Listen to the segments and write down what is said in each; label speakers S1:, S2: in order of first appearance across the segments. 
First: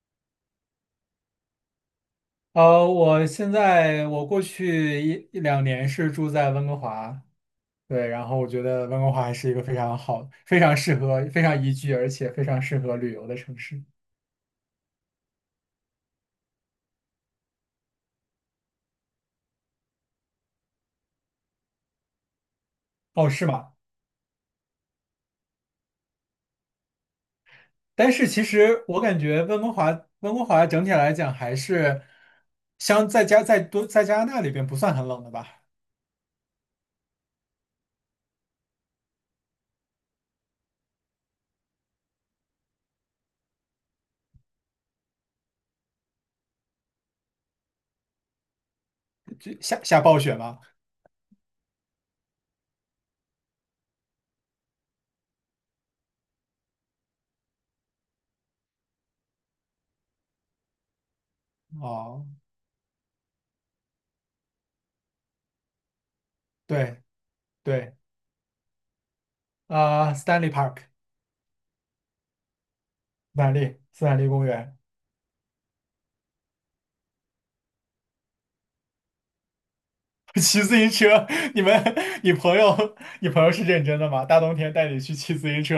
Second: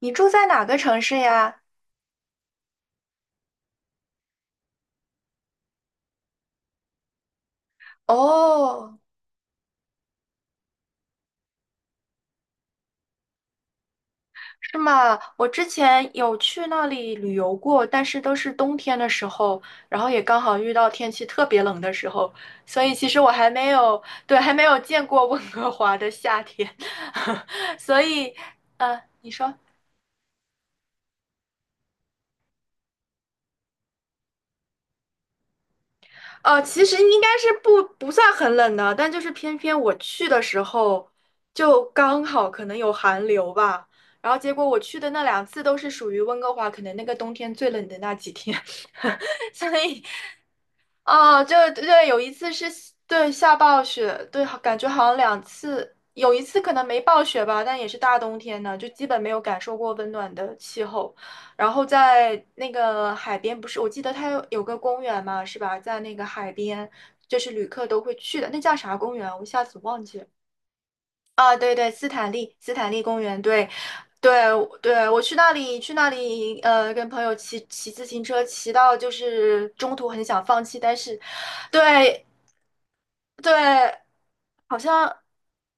S1: 你住在哪个城市呀？
S2: 呃，我现在我过去一两年是住在温哥华，对，然后我觉得
S1: 哦，
S2: 温哥华还是一个非常好、非常适合、非常宜居，而且非常适合旅游的城市。
S1: 是吗？我之前有去那里旅游过，但是都是冬天的时候，然后也刚好遇到天气特别冷的时候，所以其实
S2: 哦，
S1: 我
S2: 是
S1: 还没
S2: 吗？
S1: 有，对，还没有见过温哥华的夏天，所
S2: 但是
S1: 以，
S2: 其实我感
S1: 你
S2: 觉
S1: 说。
S2: 温哥华整体来讲还是相在加在多在加拿大里边不算很冷的吧？
S1: 其实应该是不算很冷的，但就是偏偏我去的时候就刚好可能有寒流吧，然后结果我去的那两次都是属于温哥华，可能那个冬天最冷的那几天，
S2: 就
S1: 所
S2: 下
S1: 以
S2: 暴雪吗？
S1: 哦，就对，有一次是对下暴雪，对，感觉好像两次，有一次可能没暴雪吧，但也是大冬天的，就基本没有感受过温暖的气候。然后
S2: 哦，
S1: 在那个海边，不是，我记得它有个公园嘛，是吧？在那个海边，
S2: 对
S1: 就是旅客
S2: 对，
S1: 都会去的，那叫啥公园？我一下子忘记
S2: s
S1: 了。
S2: t a n l e y Park，斯
S1: 啊，对对，斯坦利，斯坦利公园，
S2: 坦
S1: 对，
S2: 利斯坦利
S1: 对
S2: 公园。
S1: 对，我去那里，跟朋友骑自行车，骑到就是中途很 想放
S2: 骑自
S1: 弃，
S2: 行
S1: 但是，
S2: 车，你们，
S1: 对
S2: 你朋友是认
S1: 对，
S2: 真的吗？大冬天
S1: 好
S2: 带你去
S1: 像
S2: 骑自行车。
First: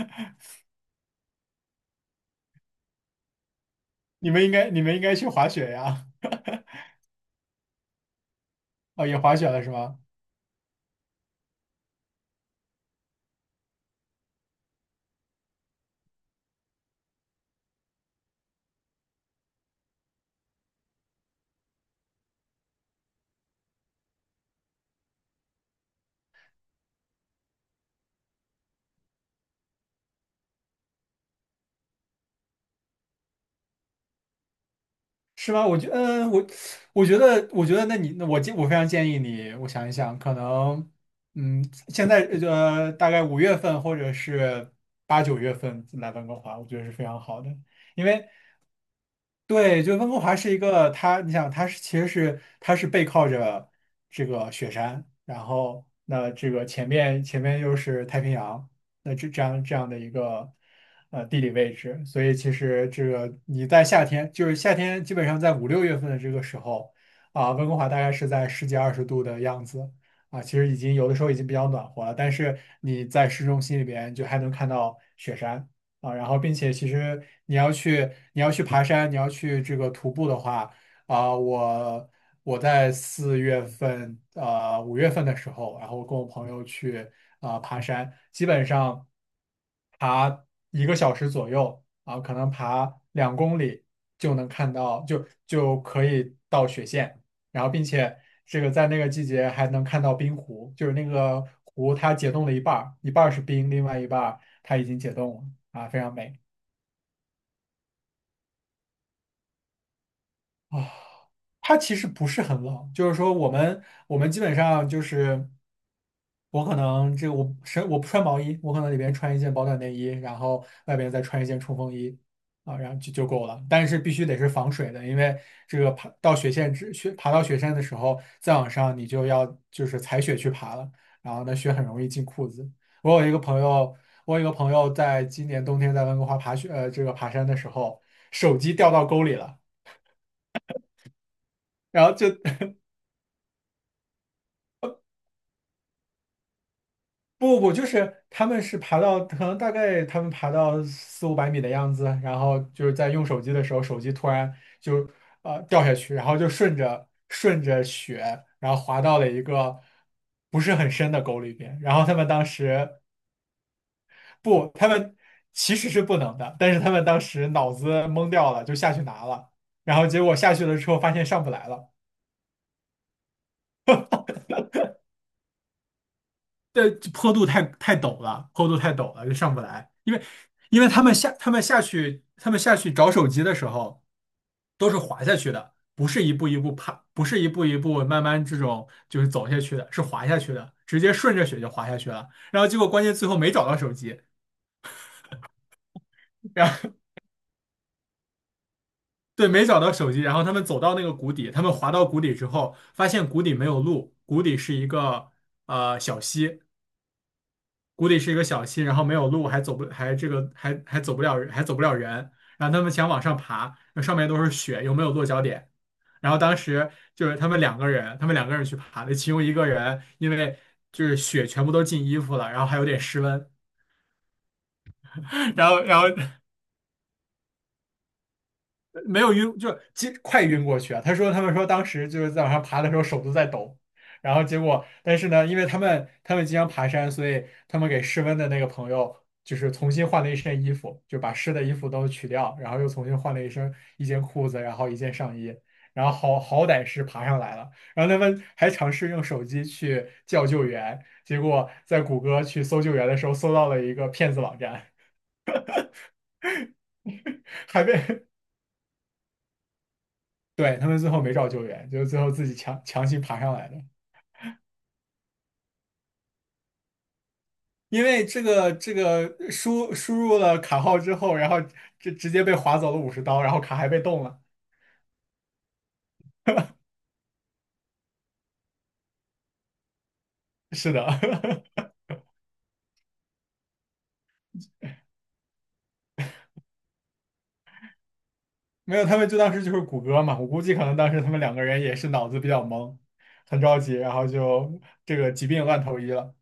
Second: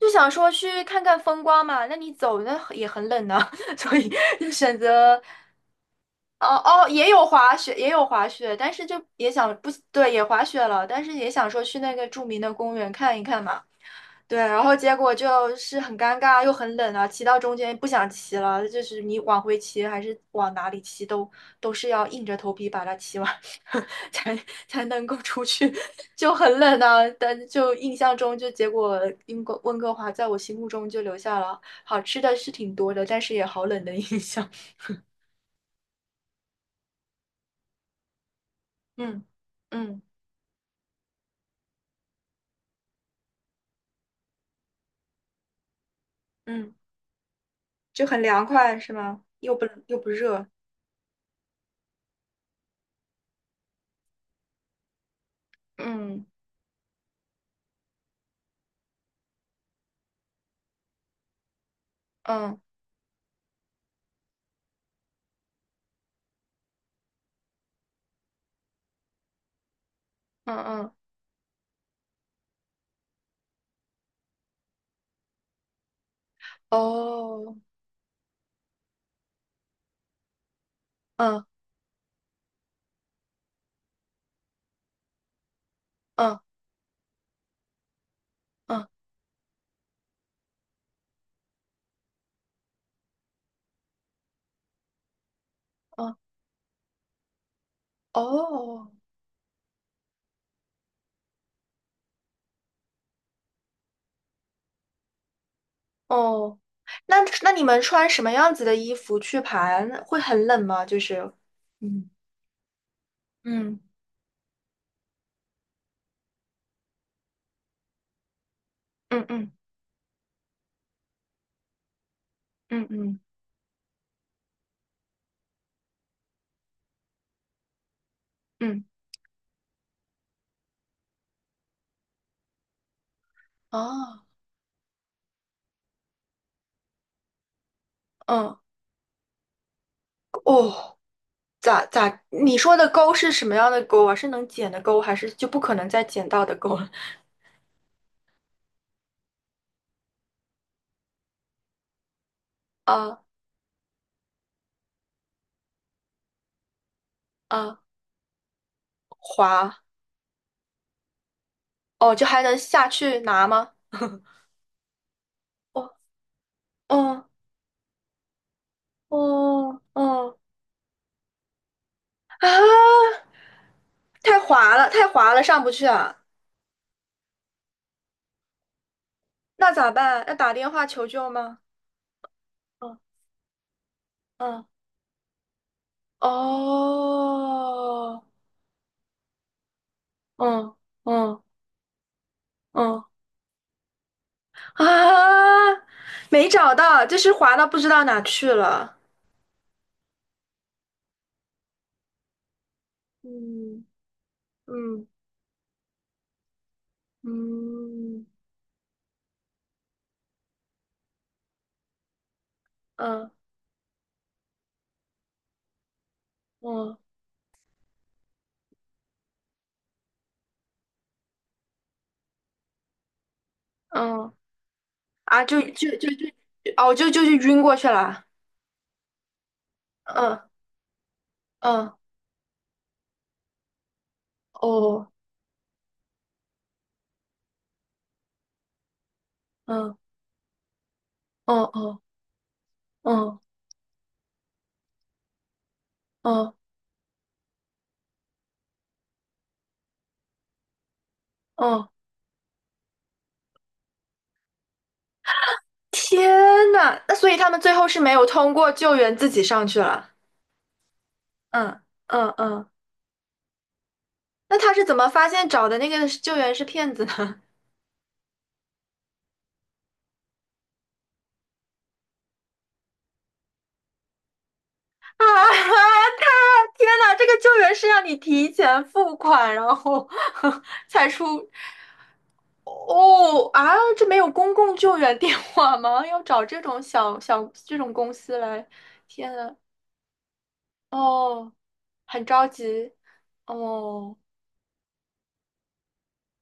S1: 就想说去看看风光嘛，那你走那也很冷呢，所以
S2: 你们
S1: 就
S2: 应该，
S1: 选
S2: 你们应该
S1: 择，
S2: 去滑雪呀？
S1: 哦哦，也有滑雪，也有滑雪，但是就
S2: 哦，也
S1: 也
S2: 滑雪
S1: 想
S2: 了
S1: 不，
S2: 是吗？
S1: 对，也滑雪了，但是也想说去那个著名的公园看一看嘛。对，然后结果就是很尴尬又很冷啊，骑到中间不想骑了，就是你往回骑还是往哪里骑都是要硬着头皮把它骑完，才才能够出去，就很冷啊。但就印象中，就结果英国温哥华在我心目中就留下了好吃的是挺多的，但是也好冷的印象。
S2: 是吗？嗯，我觉得,那你，那我建，我非常建议
S1: 嗯
S2: 你，我想一
S1: 嗯
S2: 想，可能，嗯，现在大概五月份或者是8、9月份来温哥华，我
S1: 嗯，
S2: 觉得是非常好的。因
S1: 就很
S2: 为，
S1: 凉快是吗？又不
S2: 对，就
S1: 又
S2: 温
S1: 不
S2: 哥华
S1: 热。
S2: 是一个，它，你想，其实它是背靠着这个雪山，然后
S1: 嗯
S2: 那这个前面又是太平洋，那这样的一个地理位置，所以其
S1: 嗯
S2: 实这个你在夏天，就是夏天基本上在5、6月份的这个时候啊，温哥华大概是在十几二十度的样子啊，其
S1: 嗯
S2: 实已
S1: 嗯，
S2: 经有的时候已经比较暖和了，但是你在市中心里边就还能看到雪山啊。然后并且其实你
S1: 哦，
S2: 要去你要去爬山，你要去这个徒步的话啊，
S1: 嗯
S2: 我。我在四月份，呃，五月份的时候，然后跟我
S1: 嗯
S2: 朋友去爬山，基本
S1: 嗯
S2: 上爬1个小时左右可能爬2公里就能看到，就可
S1: 嗯。
S2: 以到雪线，然后并且这个在
S1: 哦
S2: 那个季节还能看到冰湖，就是那个湖它解冻了一半儿，一半儿是冰，另外一半儿它已经解冻了非常美。
S1: 哦，那你们穿什么样子的衣服去爬？会很冷吗？
S2: 啊，
S1: 就是，
S2: 它其实
S1: 嗯
S2: 不是很冷，就是说我
S1: 嗯
S2: 们我们基本上就是我可能这个我不穿毛衣，我可能里边
S1: 嗯
S2: 穿一
S1: 嗯
S2: 件保暖内衣，然后外边再穿一件冲锋衣啊，
S1: 嗯
S2: 然后就
S1: 嗯
S2: 就够了。但是必须得是防水的，因为这个爬到雪山的时候，再往
S1: 嗯，
S2: 上你就要就是踩雪去爬了，然后呢雪很容易进裤子。我有一个朋友，
S1: 哦
S2: 我有一个朋友在今年冬天在温哥华爬雪呃这个爬山的时候，
S1: 嗯
S2: 手机掉到沟里了。
S1: 哦，咋
S2: 然后
S1: 咋？你说的钩是什么样的钩啊？是能捡的钩，还是就不可能再捡到的钩了？
S2: 不，不，就是他们是爬到，可能大概他们爬到4、500米的样子，然后就是在
S1: 啊
S2: 用手机的时候，手机突然就掉下去，然后就顺着顺
S1: 啊，
S2: 着雪，然后滑到了一个
S1: 滑
S2: 不是很深的沟里边。然后
S1: 哦，
S2: 他
S1: 就
S2: 们
S1: 还
S2: 当
S1: 能下
S2: 时
S1: 去拿吗？
S2: 不，他们其实
S1: 哦
S2: 是不能的，但是他们当
S1: 哦
S2: 时脑子懵掉了，就下去拿了，
S1: 哦
S2: 然后结果
S1: 哦
S2: 下去了之后发现上不来了。
S1: 啊！太滑了，太滑了，上不去啊！
S2: 这坡度太陡了，坡度太陡了，就上不
S1: 那咋
S2: 来。因为
S1: 办？要打电
S2: 因
S1: 话
S2: 为他
S1: 求
S2: 们
S1: 救
S2: 下他
S1: 吗？
S2: 们下去他们下去
S1: 嗯
S2: 找手机的时候，
S1: 嗯，
S2: 都是滑下去的，不是一步一步爬，不是一步一步
S1: 哦，
S2: 慢慢这种就是走下去的，是滑下去的，
S1: 嗯
S2: 直接顺
S1: 嗯
S2: 着雪就滑下去了。然后结果
S1: 嗯
S2: 关键最后没找到手机，
S1: 啊，没
S2: 然
S1: 找
S2: 后
S1: 到，就是滑到不知道哪去了。
S2: 对，没找到手机，然后他们走到那个谷底，他们滑到谷底之后，发现谷底没有
S1: 嗯
S2: 路，谷底是一
S1: 嗯
S2: 个呃小溪，谷底
S1: 嗯
S2: 是一个小溪，然后没有路，还走不还这个还还走不了还走不了人，然后他们想往
S1: 嗯
S2: 上爬，那上面都是雪，又没有落脚点。然后当时
S1: 嗯
S2: 就是他们两个人去爬的，其中一个人因为就是雪全部都进衣服了，然后还有点失温，
S1: 嗯啊，就
S2: 然后
S1: 就
S2: 然后
S1: 就就，哦，就是晕过去了。
S2: 没有晕，就
S1: 嗯
S2: 快晕过去啊！他们说当
S1: 嗯，
S2: 时就是在往上爬的时候手都在抖，然后结果，
S1: 哦，
S2: 但是呢，因为他们经常爬山，所以他们给失温的那个朋友就是重
S1: 嗯
S2: 新换了一身衣服，就把湿
S1: 哦
S2: 的衣服
S1: 哦
S2: 都取掉，然后又重新换
S1: 哦
S2: 了一身一件裤子，然后一件上衣，然后
S1: 哦
S2: 好歹是爬上来了。然后他们还尝试用手机去叫救援，结果
S1: 哦，
S2: 在谷歌去搜救援的时候搜到了一个骗子网站，
S1: 天呐，那所以他们最
S2: 还
S1: 后是没有
S2: 被
S1: 通过救援，自己上去了。
S2: 对，他们最后没找救
S1: 嗯
S2: 援，就是最
S1: 嗯
S2: 后自己
S1: 嗯，
S2: 强行爬上来的。
S1: 那他是怎么发现找的那个救援是骗子呢？
S2: 因为这个输入了卡号之后，然后直接被划走了50刀，然后卡还被冻了。
S1: 啊，他天呐，这个救援是要你提前付款，然后
S2: 是的，
S1: 才出 哦啊，这没有公共救援电话吗？要找这种这种公司来，
S2: 没有，他们
S1: 天
S2: 就当
S1: 呐，
S2: 时就是谷歌嘛，我估计可能当时他们
S1: 哦，
S2: 两个人也是
S1: 很
S2: 脑子
S1: 着
S2: 比较
S1: 急
S2: 懵，很着急，然
S1: 哦。
S2: 后就这个疾病乱投医了。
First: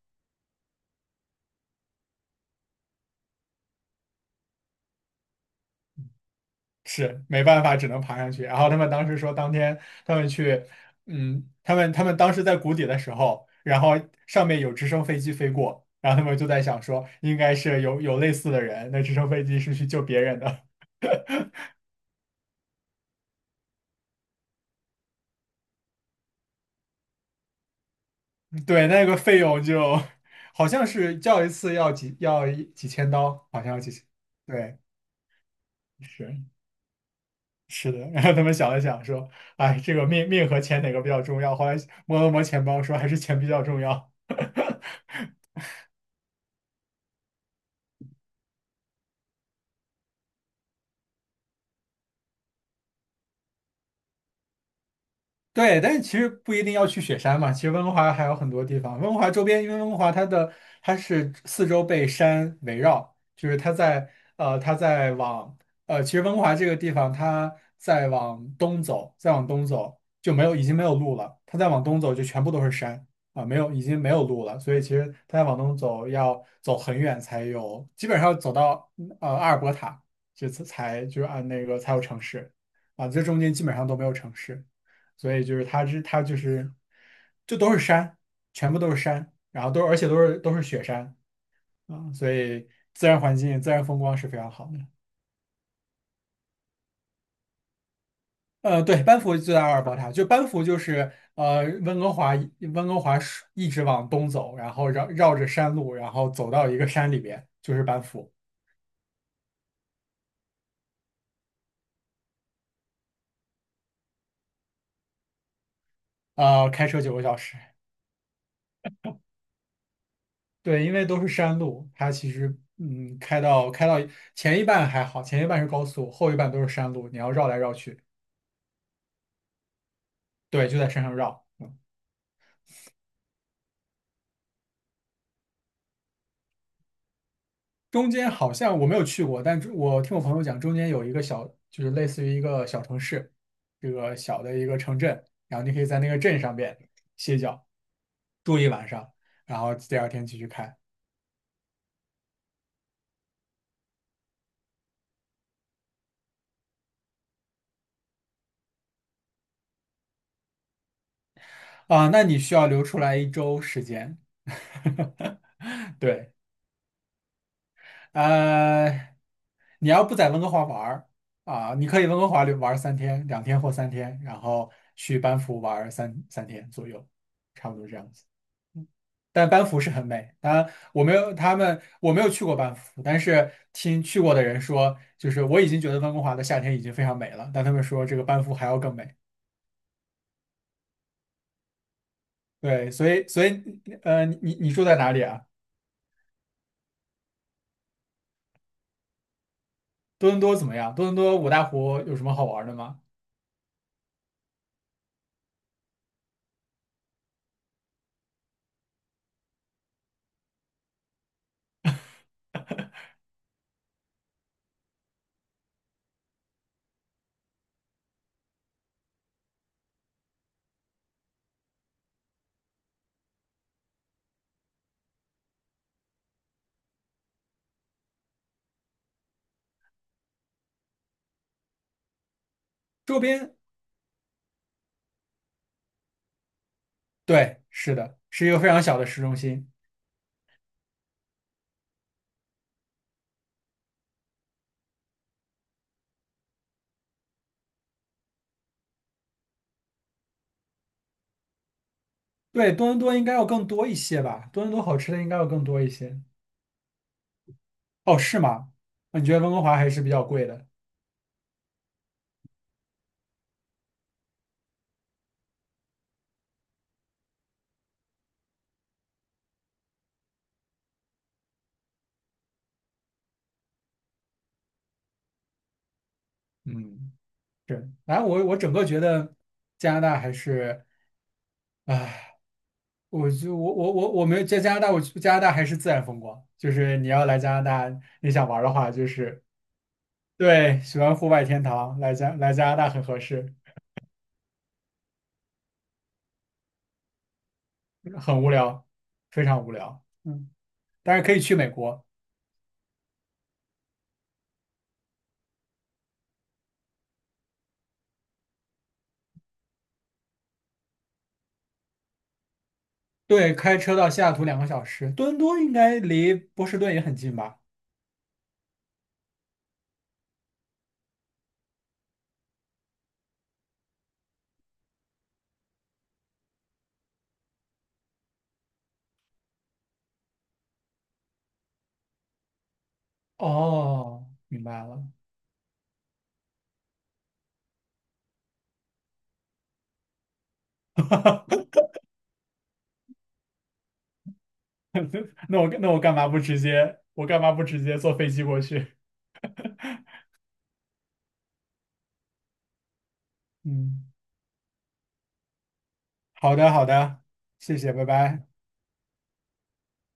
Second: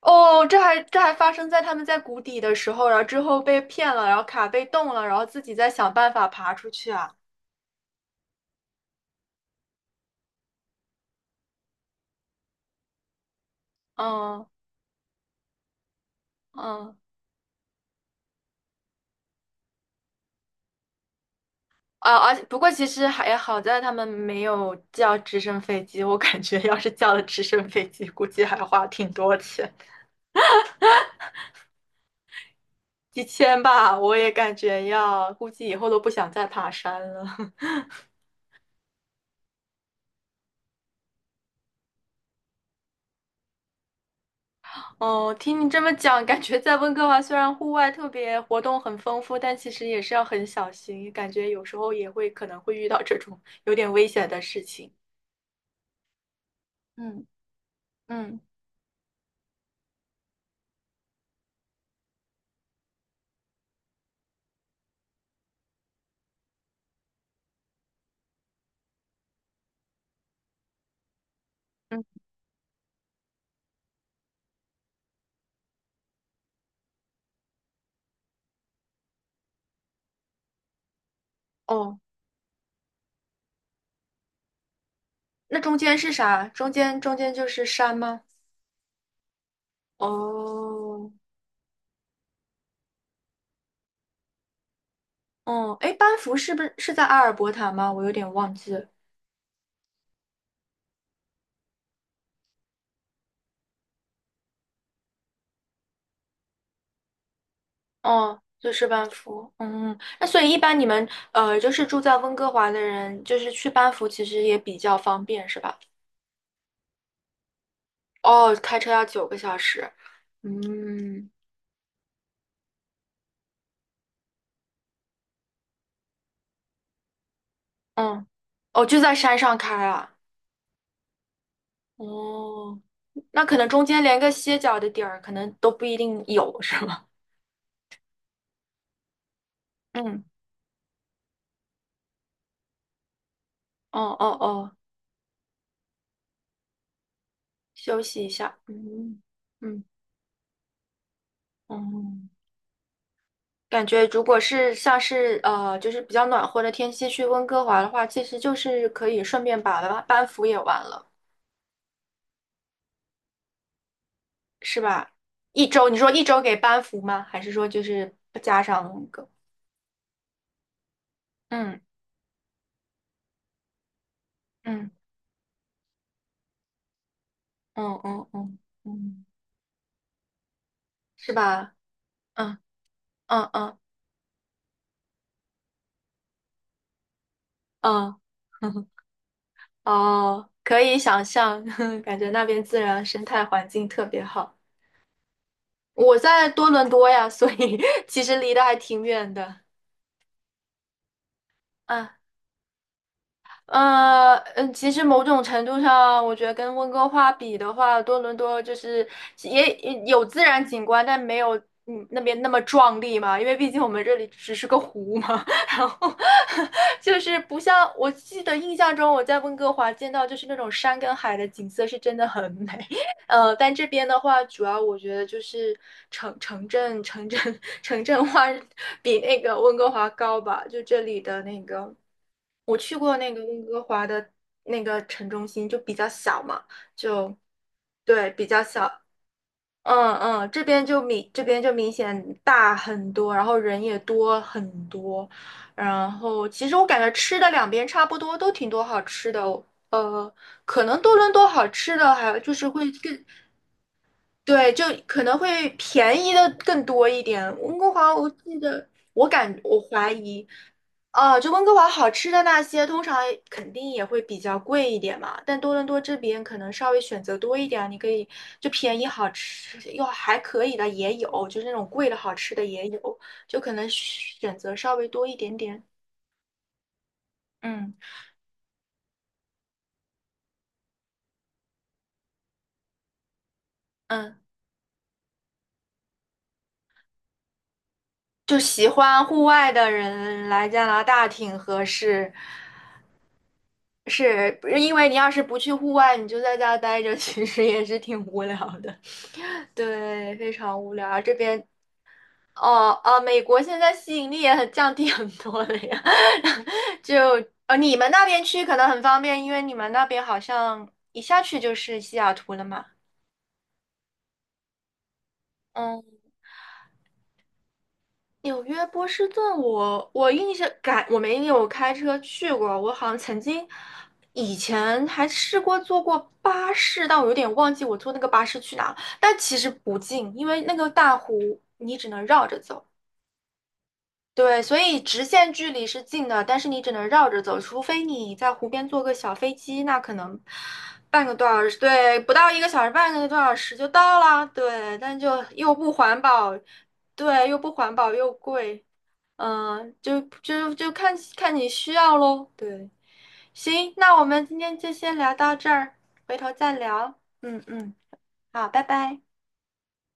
S1: 哦，这还发生在他们在谷底的时候，然后之后被骗了，然后卡被冻了，然后自己再想办法爬出去啊。
S2: 是没办法，只能爬上去。然后他们当时说，当天他们去，嗯，他们他们当时在谷底的时候，然后
S1: 嗯
S2: 上面有直升飞机飞过，然后他们就在想
S1: 嗯。
S2: 说，应该是有类似的人，那直升飞机是去救别人的。
S1: 啊，而且不过其实还好在他们没有叫直升飞机，我感觉要是叫了直升飞机，估计还 花
S2: 对，那
S1: 挺
S2: 个
S1: 多
S2: 费用
S1: 钱，
S2: 就好像是叫一次要几要一几千
S1: 几
S2: 刀，
S1: 千
S2: 好像要几
S1: 吧，
S2: 千，
S1: 我也感
S2: 对，
S1: 觉要，估计以后都不想
S2: 是
S1: 再爬山了。
S2: 是的。然后他们想了想说，哎，这个命和钱哪个比较重要？后来摸了摸钱包说，还是钱比较重要。
S1: 哦，听你这么讲，感觉在温哥华虽然户外特别活动很丰富，但其实也是要很小心，感觉有时候也会可能会遇到这种有点危险的事情。
S2: 对，但是其实不一定要去雪
S1: 嗯，
S2: 山嘛。其实温哥华还有
S1: 嗯
S2: 很多地方，温哥华周边，因为温哥华它是四周被山围绕，就是它在呃它在往呃，其实温哥华这个地方它在往东走，再往东走就没有已经没有路了，它再往东
S1: 嗯，
S2: 走就全部都是山啊，没有已经没有路了，所以其实它再往东走要走很远才有，基本上要走到阿尔伯塔，这次才就是按那个才
S1: 哦，
S2: 有城市啊，这中间基本上都没有城市。所以就
S1: 那
S2: 是
S1: 中
S2: 它
S1: 间
S2: 这
S1: 是
S2: 它就
S1: 啥？
S2: 是
S1: 中间就
S2: 就
S1: 是
S2: 都是
S1: 山
S2: 山，
S1: 吗？
S2: 全部都是山，然后都而且都是都是雪
S1: 哦。
S2: 山啊，所以自然环境、自然风光是非常好的。
S1: 哦，哎，班夫是不是在阿尔伯塔吗？我有点忘记了
S2: 对，班夫就在阿尔伯塔，就班夫就是呃温哥华温哥华是一直往东走，然后绕着山路，然后走到一个山里边，就是班夫。
S1: 哦，就是班夫。嗯，那所以一般你们就是住在温哥华的人，就是去班夫其实也比较方便，是吧？
S2: 开车9个小时。
S1: 哦，开车要9个小时。
S2: 对，因为都是
S1: 嗯
S2: 山路，它其实开到前一半还好，前一半是高速，后一半都是山路，你要绕来绕去。
S1: 嗯，哦，就在山上开啊。
S2: 对，就在山上绕。
S1: 哦，那可能中间连个歇脚的地儿，可能都不一定有，是吗？
S2: 中间好像我没有去过，但是我听我
S1: 嗯，
S2: 朋友讲，中间有一个就是类似于一个小城市，这
S1: 哦
S2: 个
S1: 哦
S2: 小的一
S1: 哦，
S2: 个城镇，然后你可以在那个镇上边歇脚，
S1: 休息一下。
S2: 住一晚上，
S1: 嗯
S2: 然后
S1: 嗯
S2: 第二天继续开
S1: 嗯。感觉如果是像是就是比较暖和的天气去温哥华的话，其实就是可以顺便把班服也完了，
S2: 啊。那你需要留出来1周时间。
S1: 是吧？一周，你 说一
S2: 对，
S1: 周给班服吗？还是说就是加上
S2: 呃，
S1: 那个？
S2: 你要不在温哥华玩儿啊，
S1: 嗯
S2: 你可以温哥华玩儿三天，2天或三天，然后
S1: 嗯
S2: 去班夫玩儿三天左右，差不多这
S1: 嗯
S2: 样子。
S1: 嗯嗯嗯，
S2: 但班夫是很美。当然
S1: 是吧？
S2: 我没有去过
S1: 嗯
S2: 班夫，但
S1: 嗯
S2: 是
S1: 嗯
S2: 听去过的人说，就是我已经觉得温哥华的夏天已经非常美了，但他们说这
S1: 嗯，
S2: 个班夫还要更美。
S1: 哦，可以想象，感觉那边自
S2: 对，
S1: 然
S2: 所
S1: 生
S2: 以
S1: 态
S2: 所以
S1: 环境特别
S2: 你你
S1: 好。
S2: 你住在哪里啊？
S1: 我在多伦多呀，所以 其实离得还挺远的。
S2: 多伦多怎么样？多伦多五大湖
S1: 啊。
S2: 有什么好玩的吗？
S1: 其实某种程度上，我觉得跟温哥华比的话，多伦多就是也有自然景观，但没有那边那么壮丽嘛，因为毕竟我们这里只是个湖嘛。然后就是不像我记得印象中我在温哥华见到就是那种山跟海的景色是真的很美，但这边的话，主要我觉得就是城城镇城镇 城镇化比那个温哥华高吧，就这里的那个。我去过
S2: 周
S1: 那个
S2: 边，
S1: 温哥华的那个城中心，就比较小嘛，就
S2: 对，是的，
S1: 对比
S2: 是一个
S1: 较
S2: 非常小
S1: 小，
S2: 的市中心。
S1: 嗯嗯，这边就明显大很多，然后人也多很多，然后其实我感觉吃的两边差不多，都挺多好吃的哦呃，可能多伦多好吃的还有就是
S2: 对，多
S1: 会
S2: 伦多应
S1: 更
S2: 该要更多一些吧？多伦
S1: 对，
S2: 多
S1: 就
S2: 好吃
S1: 可
S2: 的应该
S1: 能
S2: 要更
S1: 会
S2: 多一些。
S1: 便宜的更多一点。温哥华，
S2: 哦，
S1: 我
S2: 是
S1: 记
S2: 吗？
S1: 得，
S2: 那你
S1: 我
S2: 觉得温
S1: 感
S2: 哥华
S1: 我
S2: 还是
S1: 怀
S2: 比较
S1: 疑，
S2: 贵的？
S1: 啊，就温哥华好吃的那些，通常肯定也会比较贵一点嘛。但多伦多这边可能稍微选择多一点，你可以就便宜好吃又还可以的也有，就是那种贵的好吃的也有，就可能选择稍微多一点点。
S2: 嗯。是，
S1: 嗯
S2: 哎，我整个觉得加拿大还是，哎，我就我我我我
S1: 嗯，
S2: 没有在加拿大，我加拿大还是自然风光，就是你要来加拿大，你想
S1: 就
S2: 玩儿的
S1: 喜
S2: 话，就
S1: 欢户
S2: 是
S1: 外的人来
S2: 对，
S1: 加
S2: 喜
S1: 拿
S2: 欢
S1: 大
S2: 户外
S1: 挺
S2: 天
S1: 合
S2: 堂，
S1: 适。
S2: 来加拿大很合适，
S1: 是因为你要是不去户外，你就在家待着，其实也是挺
S2: 很
S1: 无
S2: 无
S1: 聊
S2: 聊，
S1: 的。
S2: 非常 无聊，
S1: 对，
S2: 嗯，
S1: 非常无
S2: 但
S1: 聊。
S2: 是可
S1: 这
S2: 以去
S1: 边
S2: 美国，
S1: 哦哦，美国现在吸引力也很降低很多了呀。就你们那边去可能很方便，因为你们那边好像一下去就是西雅图了嘛。
S2: 对，开车到西雅图2个小时，多伦多应该
S1: 嗯。
S2: 离波士顿也很近吧？
S1: 纽约波士顿我，我印象感我没有开车去过，我好像曾经以前还试过坐过巴士，但我有点忘记我坐那个巴士去哪了。但其实不近，因为那个大湖你只能绕着走，
S2: 哦，
S1: 对，
S2: 明
S1: 所
S2: 白
S1: 以
S2: 了。
S1: 直线距离是近的，但是你只能绕着走，除非你在湖边坐个小飞机，那可能半个多小 时，对，不到一个小时，半个多小时就到啦，对，但就
S2: 那我
S1: 又
S2: 那
S1: 不
S2: 我
S1: 环保，
S2: 干
S1: 对，
S2: 嘛
S1: 又
S2: 不
S1: 不
S2: 直
S1: 环
S2: 接
S1: 保
S2: 坐飞
S1: 又
S2: 机过
S1: 贵。
S2: 去？
S1: 嗯，就看看你需要喽。对，行，
S2: 嗯。
S1: 那我们今天就先聊到这儿，回头
S2: 好的，
S1: 再
S2: 好
S1: 聊。
S2: 的，
S1: 嗯
S2: 谢谢，
S1: 嗯，
S2: 拜拜。
S1: 好，拜拜。